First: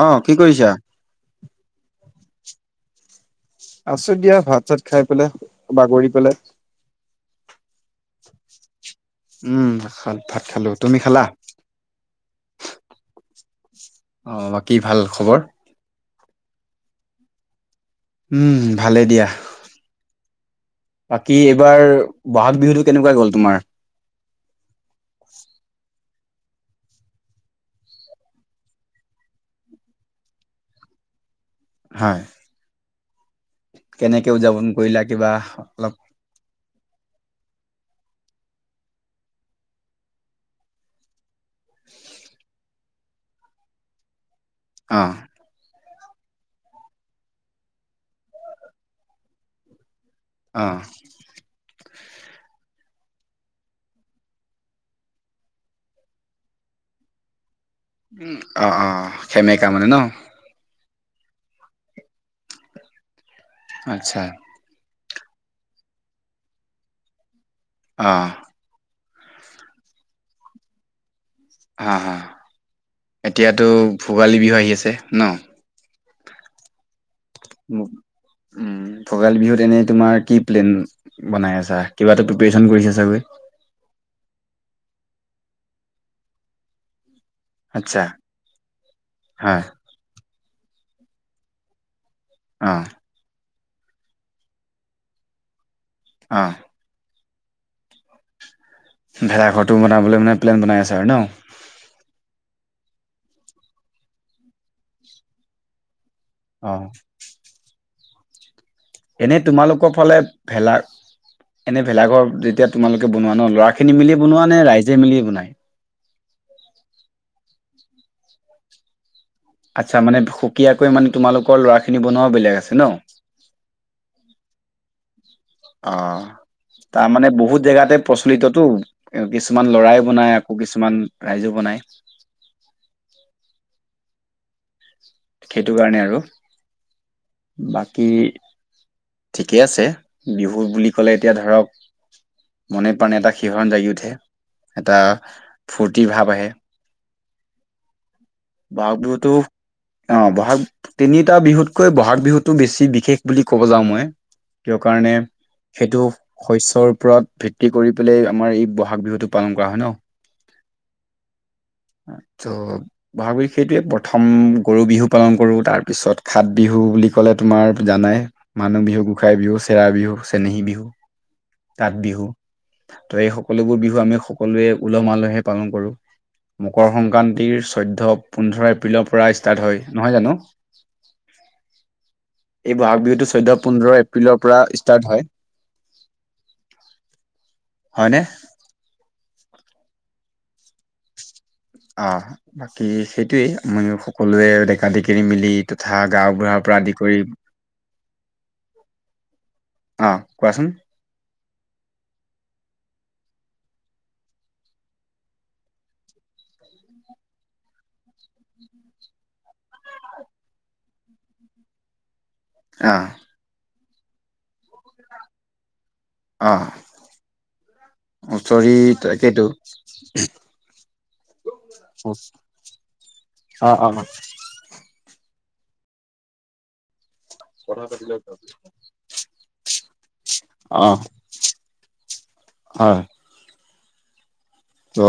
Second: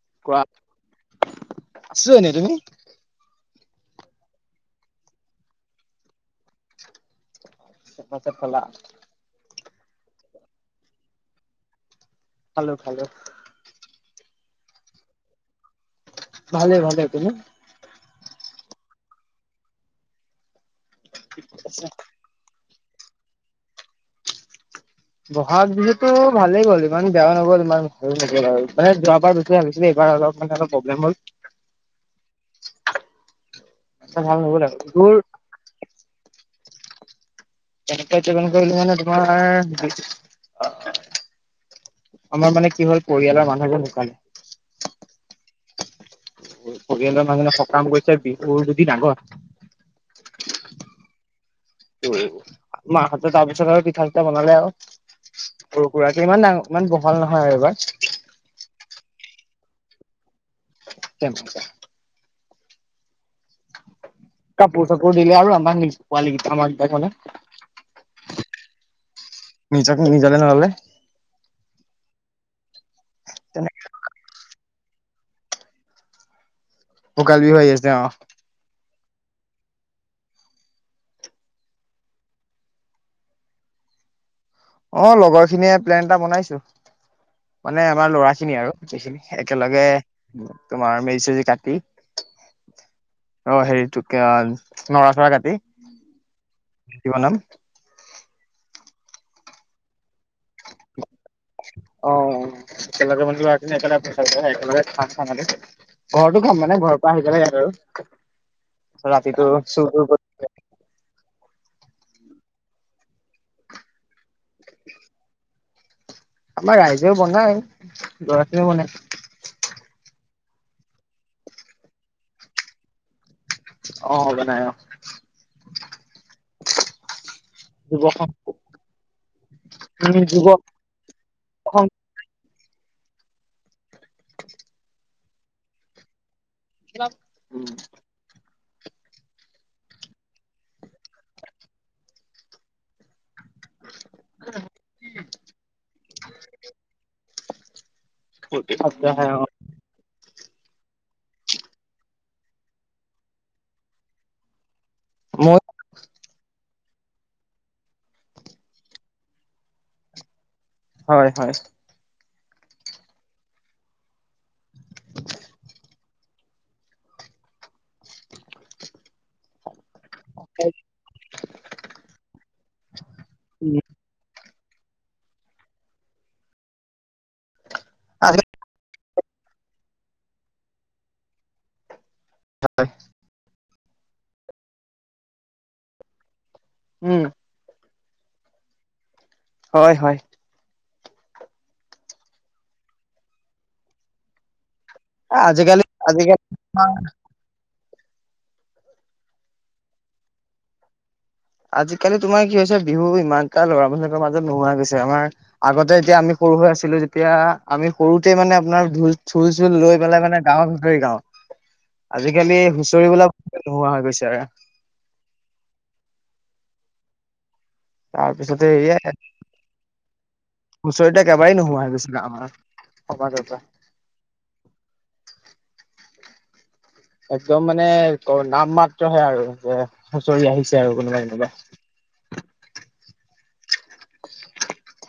অ কি কৰিছা কি আছো দিয়া ভাত চাত খাই পেলাই বাগৰি পেলাই [unintelligible] উম ভাত খালো, তুমি খালা? খালো খালো। অ, বাকী ভাল খবৰ? ভালে ভালে, তুমি? উম, ভালে দিয়া। বাকী এইবাৰ বহাগ বিহুটো কেনেকুৱা গ'ল তোমাৰ? ব'হাগ বিহুত টো ভালেই গ'ল, ইমান বেয়াও ন'গল, ইমান ভালো নগ'ল আৰু। মানে যোৱাবাৰ বেচিয়ে ভাবিছিলো, এইবাৰ অলপ মানে অলপ প্ৰব্লেম [unintelligible] হয়। কেনেকে ভাল নগ'ল উদযাপন আৰু কৰিলা তোৰ কিবা অলপ কেনেকে উদযাপন কৰিলো মানে তোমাৰ বি আমাৰ মানে কি হ'ল, পৰিয়ালৰ মানুহ এজন ঢুকালে। অহ! পৰিয়ালৰ মানুহজনৰ সকাম গৈছে বিহুৰ দুদিন আগত। অহ। মাহঁতে তাৰ পিছত আৰু পিঠা-চিঠা বনালে আৰু। সৰু-সুৰাকে, ইমান ডাঙ, ইমান বহল নহয় আৰু এইবাৰ। উম, অ, অ, সেমেকা মানে ন। [unintelligible] আচ্ছা! [unintelligible] দিলে আৰু আমাক নি পোৱালীকেইটা আমাক [unintelligible] ক'লে। অহ। নিজক নিজৰে নহ'লে? হা, হা, এতিয়াতো তেনেকে ভোগালী বিহু আহি আছে ন? অ কালি ও আহি আছে, অ। উম ভোগালী বিহুত এনেই তোমাৰ কি প্লেন বনাই আছা? কিবা এটা প্ৰিপেৰেচন কৰিছা চাগৈ? [inaudible] অ, লগৰখিনিয়ে প্লেন এটা বনাইছে। মানে আচ্ছা আমাৰ ল'ৰাখিনি আৰু গোটেইখিনি, হয় একেলগে তোমাৰ মেজি-চেজি পাতি। অহ। অ, হেৰিটোকে আৰু নৰা- চৰা কাটি অ বনাম। ভেলাঘৰটো বনাবলৈ মানে প্লেন বনাই আছে আৰু ন? অহ [unintelligible] ঘৰতো খাম, মানে ঘৰৰ পৰা আহি অ পেলাই ইয়াত আৰু। এনেই ৰাতিটো চুৰ তোমালোকৰ তুৰ ফালে কৰি ভেলা এনে ভেলাঘৰ যেতিয়া তোমালোকে বনোৱা ন, ল'ৰাখিনি মিলিয়ে বনোৱা নে ৰাইজে মিলিয়ে বনায়? আমাৰ ৰাইজেও বনাই, ল'ৰাখিনিও বনাই। আচ্ছা! মানে সুকীয়াকৈ মানে তোমালোকৰ ল'ৰাখিনি বনোৱাও বেলেগ আছে ন? অ, বনাই অ। অহ। তাৰমানে বহুত জেগাতে যুৱ সংঘ প্ৰচলিতটো কিছুমান ল'ৰাই উম, বনাই, যুৱ আকৌ সংঘ কিছুমান ৰাইজেও বনাই। [unintelligible] [unintelligible] সেইটো কাৰণে আৰু, বাকী ঠিকেই আছে, বিহু বুলি ক'লে এতিয়া ধৰক মনে-প্ৰাণে এটা শিহৰন জাগি উঠে, এটা ফূৰ্তি ভাৱ আহে। বহাগ বিহুতো অ বহাগ আৰু তিনিটা বিহুতকৈ ব'হাগ বিহুটো বেছি বিশেষ বুলি ক'ব যাওঁ মই। ক কাৰণে উম, সেইটো শস্যৰ ওপৰত ভিত্তি কৰি পেলাই আমাৰ এই বহাগ বিহুতটো পালন কৰা হয় ন হয় হয় ত বহাগ বিহ সেইটোৱে প্ৰথম গৰু বিহু পালন কৰো তাৰ পিছত খাত বিহু বুলি ক'লে তোমাৰ জানা মানুহ বিহু গোসাই বিহু চেৰা বিহু চেনেহী বিহু কাঠ বিহু ত এই সকলোবোৰ বিহু আমি সকলোৱে উলহ মালহে পালন কৰোঁ মকৰ সংক্ৰান্তিৰ চৈধ্য পোন্ধৰ এপ্ৰিলত পৰা ষ্টাৰ্ট হয় নহয় জানো এই বহাগ বিহুতটো চৈধ্ পোন্ধৰ এপ্ৰিলৰ পৰা ষ্টাৰ্ট হয় উম, হয়নে হয় হয় অ বাকী সেইটোয়েই মই সকলোৱে দেখ আদি কিনি এ মিলি আজিকালি তথা আজিকালি গাওবুঢ়াৰ পৰা তোমাৰ আদি কৰি আহ কোৱাচোন আজিকালি তোমাৰ কি হৈছে বিহু ইমান এটা ল'ৰা মানুহৰ মাজত নোহোৱা গৈছে আমাৰ আগতে যেতিয়া আমি সৰু হৈ আছিলো যেতিয়া আমি সৰুতে মানে আপোনাৰ ঢোল চুল লৈ পেলাই মানে গাঁৱৰ ভিতৰি গাও উ আজিকালি হুঁচৰিবলা ব নোহোৱা হৈ গৈছে আৰু আহ তাৰ পিছতে এয়াই হুচৰিকেইটো [unintelligible] পৰা অ অ একদম কথা মানে পাতি লওক ক নাম মাত্ৰহে আৰু যে হুঁচৰি আহিছে অ আৰু কোনোবাই কোনোবাই হয় অ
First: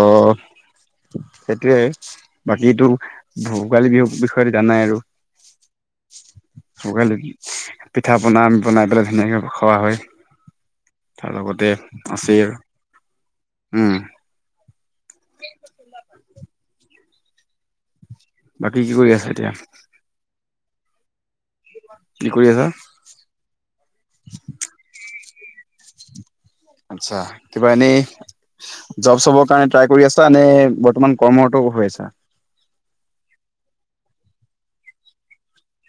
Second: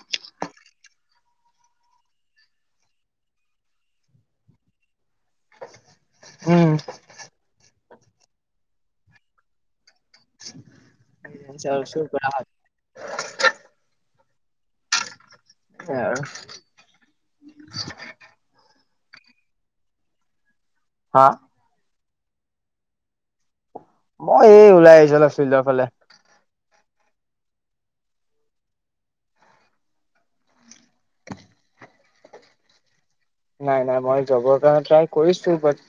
সেইটোয়ে বাকীটো ভোগালী বিহুৰ বিষয়ে জানাই আৰু উম ভোগালি পিঠা পনা বনাই পেলাই ধুনীয়াকে খোৱা হয় তাৰ লগতে আছিল উম আহ কি কি কৰি আছ এতিয়া হা কি কৰি আছা মই এই ওলাই আহিছো চৰ ফালে আছা কিবা এনে জব চব কাৰণে ট্ৰাই কৰি আছা নে তমমান কৰ্মৰত হৈ আছা নাই নাই মই জবৰ কাৰে ট্ৰাই কৰিছো বাট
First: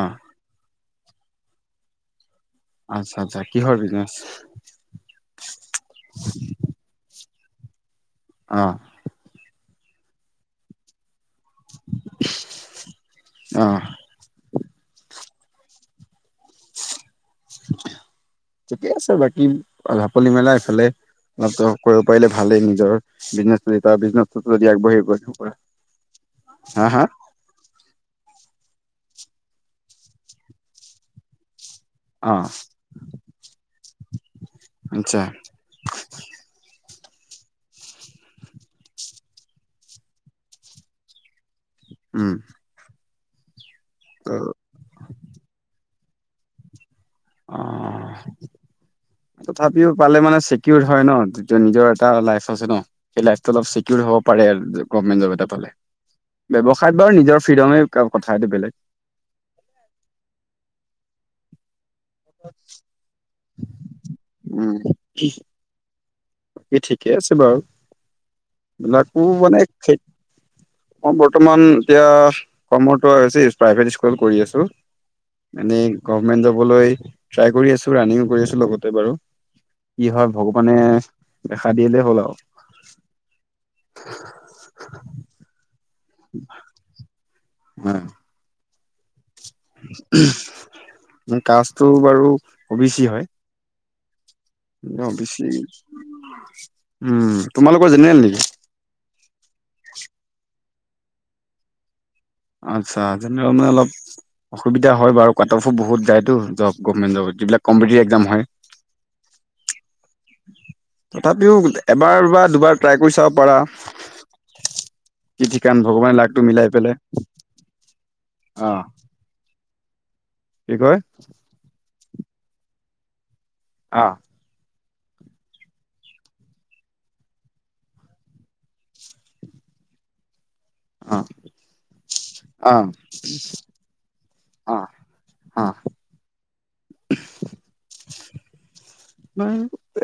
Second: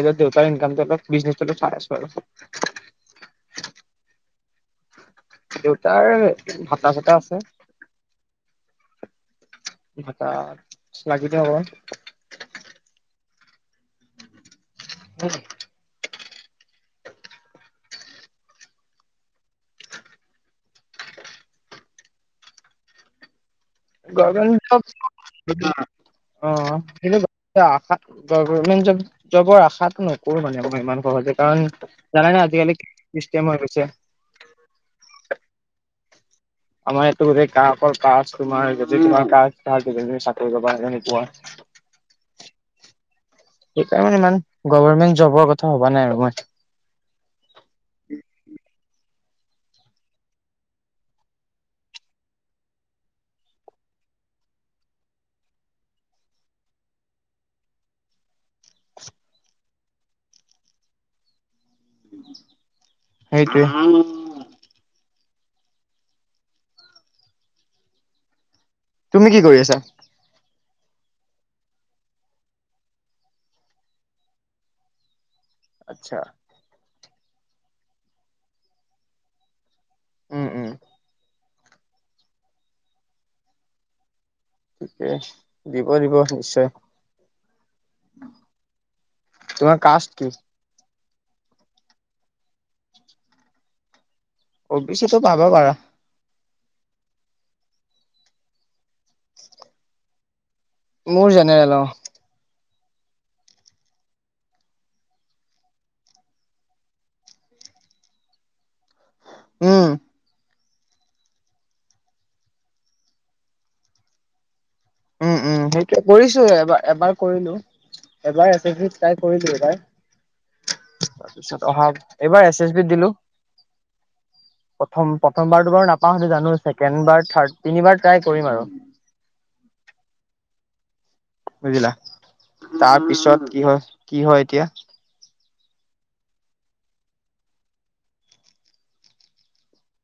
অ [unintelligible] দেউতাৰ [unintelligible] [unintelligible] আচ্ছা আচ্ছা কি হয়ৰ বিজনেচ দেউতাৰ ভাতা চাটা আছে অ', ভাত লাগিতে হব। অহ ', [unintelligible] ঠিকে আছে বাকী ডাপলি মেলা এইফালে অ, কৰিব পাৰিলে ভালেই নিজৰ বিজনেচ গগেৱ অ, হা হা সেইটো আ [unintelligible] গভমেণ্ট জব জবৰ আশাটো নকৰো মানে আক ইমান সহজে কাৰণ অ জানানে আজিকালি কি স্কেম্মাৰ হৈছে। আচ্ছা আমাৰ ইয়াতো গোটেই গ্ৰাহকৰ কাজ তোমাৰ যদি তোমাৰ কমি চাকৰি কৰিবা তেনেকুৱা। উম, সেইকাৰণে ত ইমান গভমেণ্ট জবৰ কথা ভবা নাই আৰু মই। অ', তথাপিও পালে মানে চিকিউৰ হয় ন নিজৰ এটা লাই আছে ন সেই লাইটো অলপ চিকিউৰ হ'ব পাৰে গভমেণ্ট জব এটা পালে। ব্যবসায়ত বাৰু নিজৰ ফ্ৰীডমে কথা এইটো বেলেগ। সেইটোৱে। উম, বাকী ঠিকে আছে বাৰুবিলাকো তুমি কি কৰি মানে। আছা মই বৰ্তমান এতিয়া কৰ্মটো হৈছে প্ৰাইভেট স্কুল কৰি আছো। মানে আচ্ছা গভমেন্ট যাবলৈ ট্ৰাই কৰি আছো ৰানিং কৰি আছো লগতে বাৰু। কি হয় উম উম ভগৱানে দেখা দিলে হ'ল আৰু। তাকে দিব - দিব নিশ্চয়। মোৰ তোমাৰ কাষ্ট কি? কাষ্টটো বাৰু ও বে ছি হয়। অ ও চিটো বি পাবা ছি পাৰা। উম তোমালোকৰ জেনেৰেল নেকি? মোৰ জেনেৰেল অহ। আচ্ছা জেনেৰেল মানে অলপ অসুবিধা হয় বাৰু কাট অফো বহুত যায়তো জব গভমেন্ট জব যাক এক কম্পেটিব এক্সাম হয়। উম, তথাপিও এবাৰ বা দুবাৰ ট্ৰাই কৰি চাব পাৰা। উম- কি উম ঠিকান সেইটোোৱে ভগৱানে লাগটো কৰিছো মিলাই এবাৰ- পেলাই এবাৰ কৰিলো এবাৰ অ আছেি তাই কৰিলো এবাৰ। কি কয় তাৰপিছত অহা এইবাৰ এছ এছ বি দিলো। অ', প্ৰথম- প্ৰথমবাৰতো বাৰু নাপাও সেইটো জানো ছেকেণ্ড বাৰ থাৰড তিনিবাৰ ট্ৰাই কৰিম আৰু। [inaudible] অ বুজিলা অ তাৰ পিছত কি হয় - কি হয় এতিয়া। হয়।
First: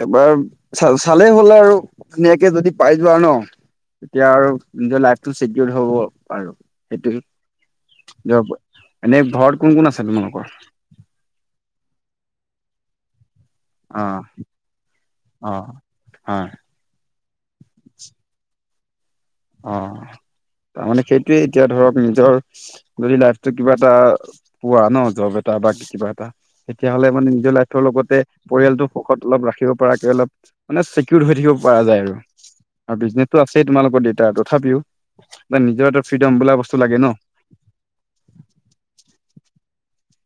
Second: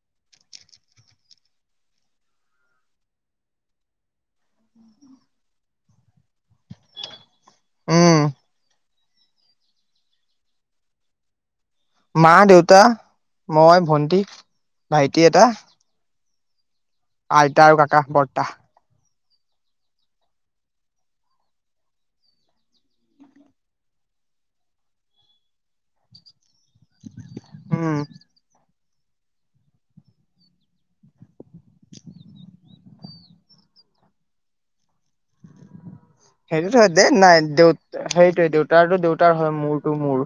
এবাৰ চালে হল আৰু ধুনীয়াকে যদি পাই যোৱা ন। এতিয়া আৰু নিজৰ লাইফটো চিকিউৰ হব আৰু সেইটোৱে। উম য এনেই ঘৰত কোন - কোন আছে তোমালোকৰ? মা দেউতা মই ভন্টি অ', ভাইটি এটা। অ'। হয়। আইটা আৰু ককা বৰ্তা। অ', তাৰ মানে সেইটোয়ে এতিয়া ধৰক নিজৰ যদি লাইফটো কিবা এটা পোৱা ন জব এটা। কিবা এটা তেতিয়ালে মানে নিজৰ লাইফ উম। লগতে পৰিয়াল সুখত অলপ ৰাখিব পৰাকে অলপ মানে চিকিউৰ হৈ থাকিব পৰা যায় আৰু। আৰু বিজনেচো আছেই তোমালোকৰ দেউতাৰ তথাপিও নিজৰ ফ্ৰীডম বোলা বস্তু সেইটোতো লাগে দেই ন। নাই দেউ সেইটোয়ে দেউতাৰটো - দেউতাৰ হয় মোৰতটো মোৰ।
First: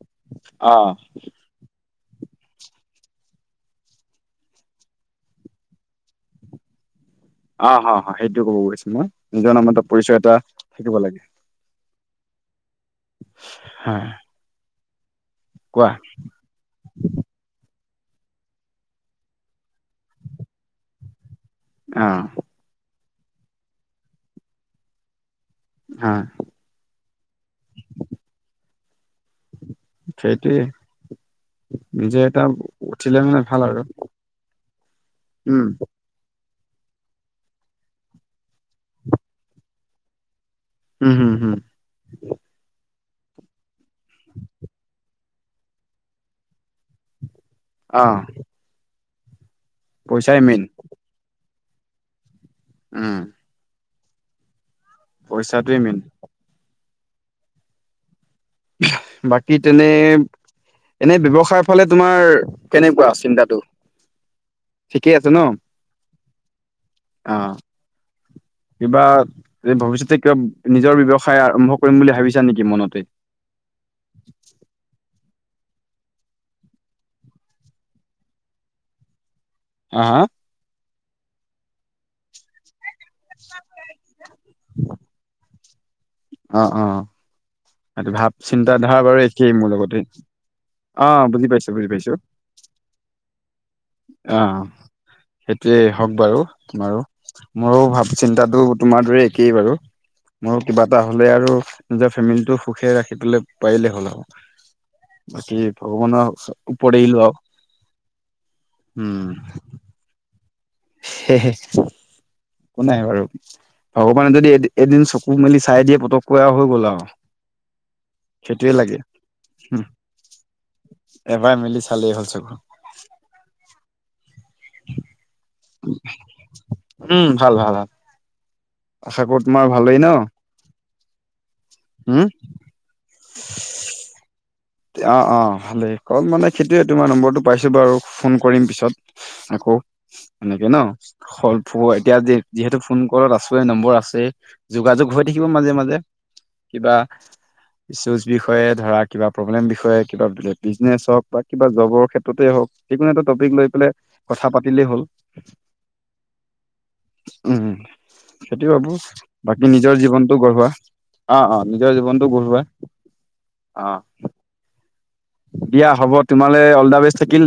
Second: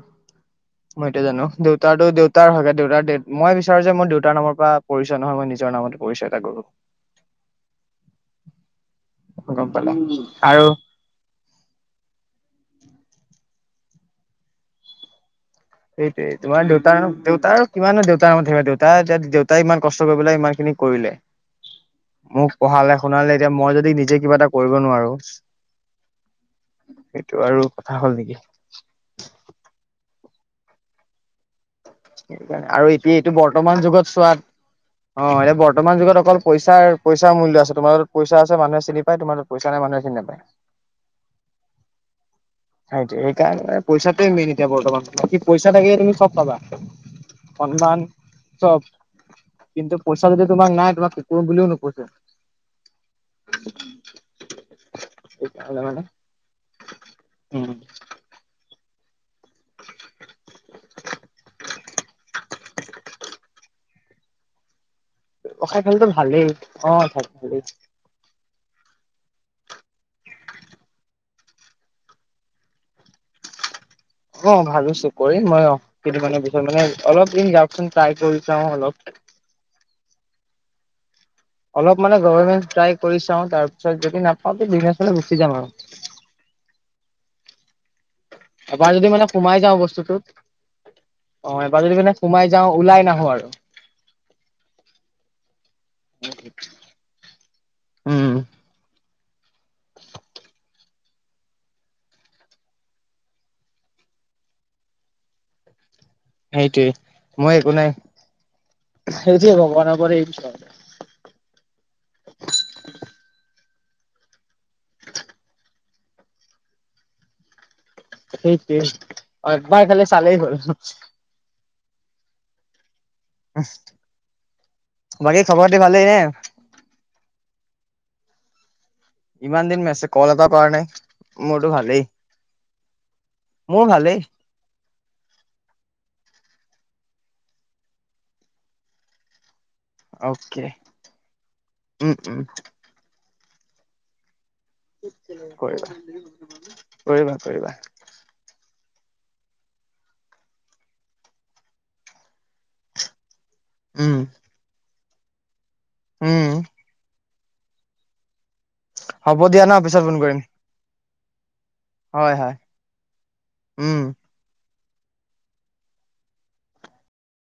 অ', মই এইটোৱে জানো‌ দেউ দেউতাৰো দেউতাৰ হয়, দেউতাৰ দে মই বিচাৰো যে, মই দেউতাৰ নামৰ পৰা পৰিচয় নহয়, মই নিজৰ নামতে পৰিচয় এটা গঢ়ো। [inaudible] অ', অ', সেইটোও ক'ব গৈছো মই নিজৰ গম নামত পালা পৰিচয় এটা আৰু থাকিব লাগে। হা। সেইটোয়ে তোমাৰ দেউতাৰ দেউতাৰ কিমান দেউতাৰ মত থাকিবা দেউতা দেউতাই ইমান কষ্ট কৰি পেলাই ইমান খিনি কৰিলে অ'। মোক পঢ়ালে, শুনালে এতিয়া মই যদি নিজে কিবা এটা কৰিব নোৱাৰো হয়। সেইটো আৰু কথা হ'ল নিকি। টোৱে সেইটোৱে নিজে এটা সেইকাৰণে আৰু এতিয়া উঠিলে এইটো মানে ভাল আৰু বৰ্তমান যুগত চোৱাত অ', এ উম বৰ্তমান যুগত অকল পইচাৰ পইচা মূল্য আছে তোমাৰ তাত পইচা আছে মানুহে চিনি পায়, তোমাৰ তাত পইচা নাই মানুহে চিনি নাপায়। উম, হম, হম। সেইতো সেইকাৰণে পইচাটোয়ে মেইন এতিয়া বৰ্তমান কি পইচা থাকে তুমি চব পাবা। অ সন্মান চব। কিন্তু পইচা পইচাই যদি মেইন তোমাক নাই তোমাক কুকুৰ বুলিও নোপোচে। উম পইচাটোৱে মেইন। উম। বাকী তেনে এনে ব্যৱসায়ৰ ফালে তোমাৰ কেনেকুৱা চিন্তাটো? ঠিকেই আছে ন সাই ফলেটো ভালেই অ', ভালেই কিবা ভৱিষ্যতে কিবা নিজৰ ব্যৱসায় আৰম্ভ কৰিম বুলি ভাবিছা নেকি মনতে? অ', ভাবিছোঁ কৰিম মই অ', কেইদিনমানৰ পিছত মানে অলপ দিন যাওঁকচোন ট্ৰাই কৰি চাওঁ অলপ হা হা অলপ মানে গভৰমেণ্ট ট্ৰাই কৰি চাওঁ, তাৰ পিছত যদি নাপাওঁ তে বিজনেছলে গুচি যাম আৰু। অ', অ', এইটো ভাৱ চিন্তা এবাৰ ধাৰা যদি বাৰু মানে একেই সোমাই মোৰ যাওঁ লগতে। বস্তুটোত বুজি অ', পাইছো এবাৰ বুজি যদি পাইছো কেনে সোমাই যাওঁ ওলাই নাহো আৰু অ'। সেইটোৱে হওঁক বাৰু, বাৰু মোৰো ভাব উম চিন্তাটো তোমাৰ দৰেই একেই বাৰু ময়ো কিবা তাহলে আৰু নিজৰ ফেমিলিটো সুখে ৰাখিবলৈ পাৰিলেই হ'ল আৰু বাকী ভগৱানৰ সেইটোৱে ওপৰত এৰিলোঁ আউ, মই একো নাই উম। সেইটোৱে ভগৱানৰ ওপৰত এৰিছো আৰু [unintelligible] একো নাই বাৰু ভগৱানে যদি এ এদিন চকু মেলি চাই দিয়ে পতককৈ আৰু হৈ গ'ল আউ সেইটোৱে লাগে অ এবাৰ হ'ম খালি চালেই হ'ল এবাৰ মিলি চালেই হ'ল চকু [unintelligible] বাকী খবৰ খাটি ভালেই নে? উম ভাল ভাল ভাল। আশা কৰো তোমাৰ ইমান দিন ভালেই ন মেছে কল এটা কৰা নাই, মোৰতো ভালেই। উম মোৰ ভালেই অ', অ', ভালেই, ক'ল মানে সেইটোৱে তোমাৰ নম্বৰটো পাইছোঁ বাৰু ফোন কৰিম পিছত আকৌ। অকে এনেকে ন, [unintelligible] উম এতিয়া উম যিহেতু ফোন ক'লত আছোৱে নম্বৰ আছেই যোগাযোগ হৈ থাকিব মাজে, কৰিবা মাজে কিবা কৰিবা কৰিবা ইছুজ বিষয়ে ধৰা কিবা প্ৰব্লেম বিষয়ে, কিবা বোলে বিজনেছ হওঁক বা কিবা জবৰ ক্ষেত্ৰতেই হওঁক যিকোনো এটা টপিক লৈ পেলাই উম কথা পাতিলেই হ'ল উম। উম, সেইটো ভাবো হ'ব দিয়া বাকী ন নিজৰ পিছত ফোন জীৱনটো কৰিম গঢ়োৱা অ', অ', নিজৰ জীৱনটো হয় হয় গঢ়োৱা অ, উম দিয়া হ'ব তোমালে অল দা বেষ্ট থাকিল।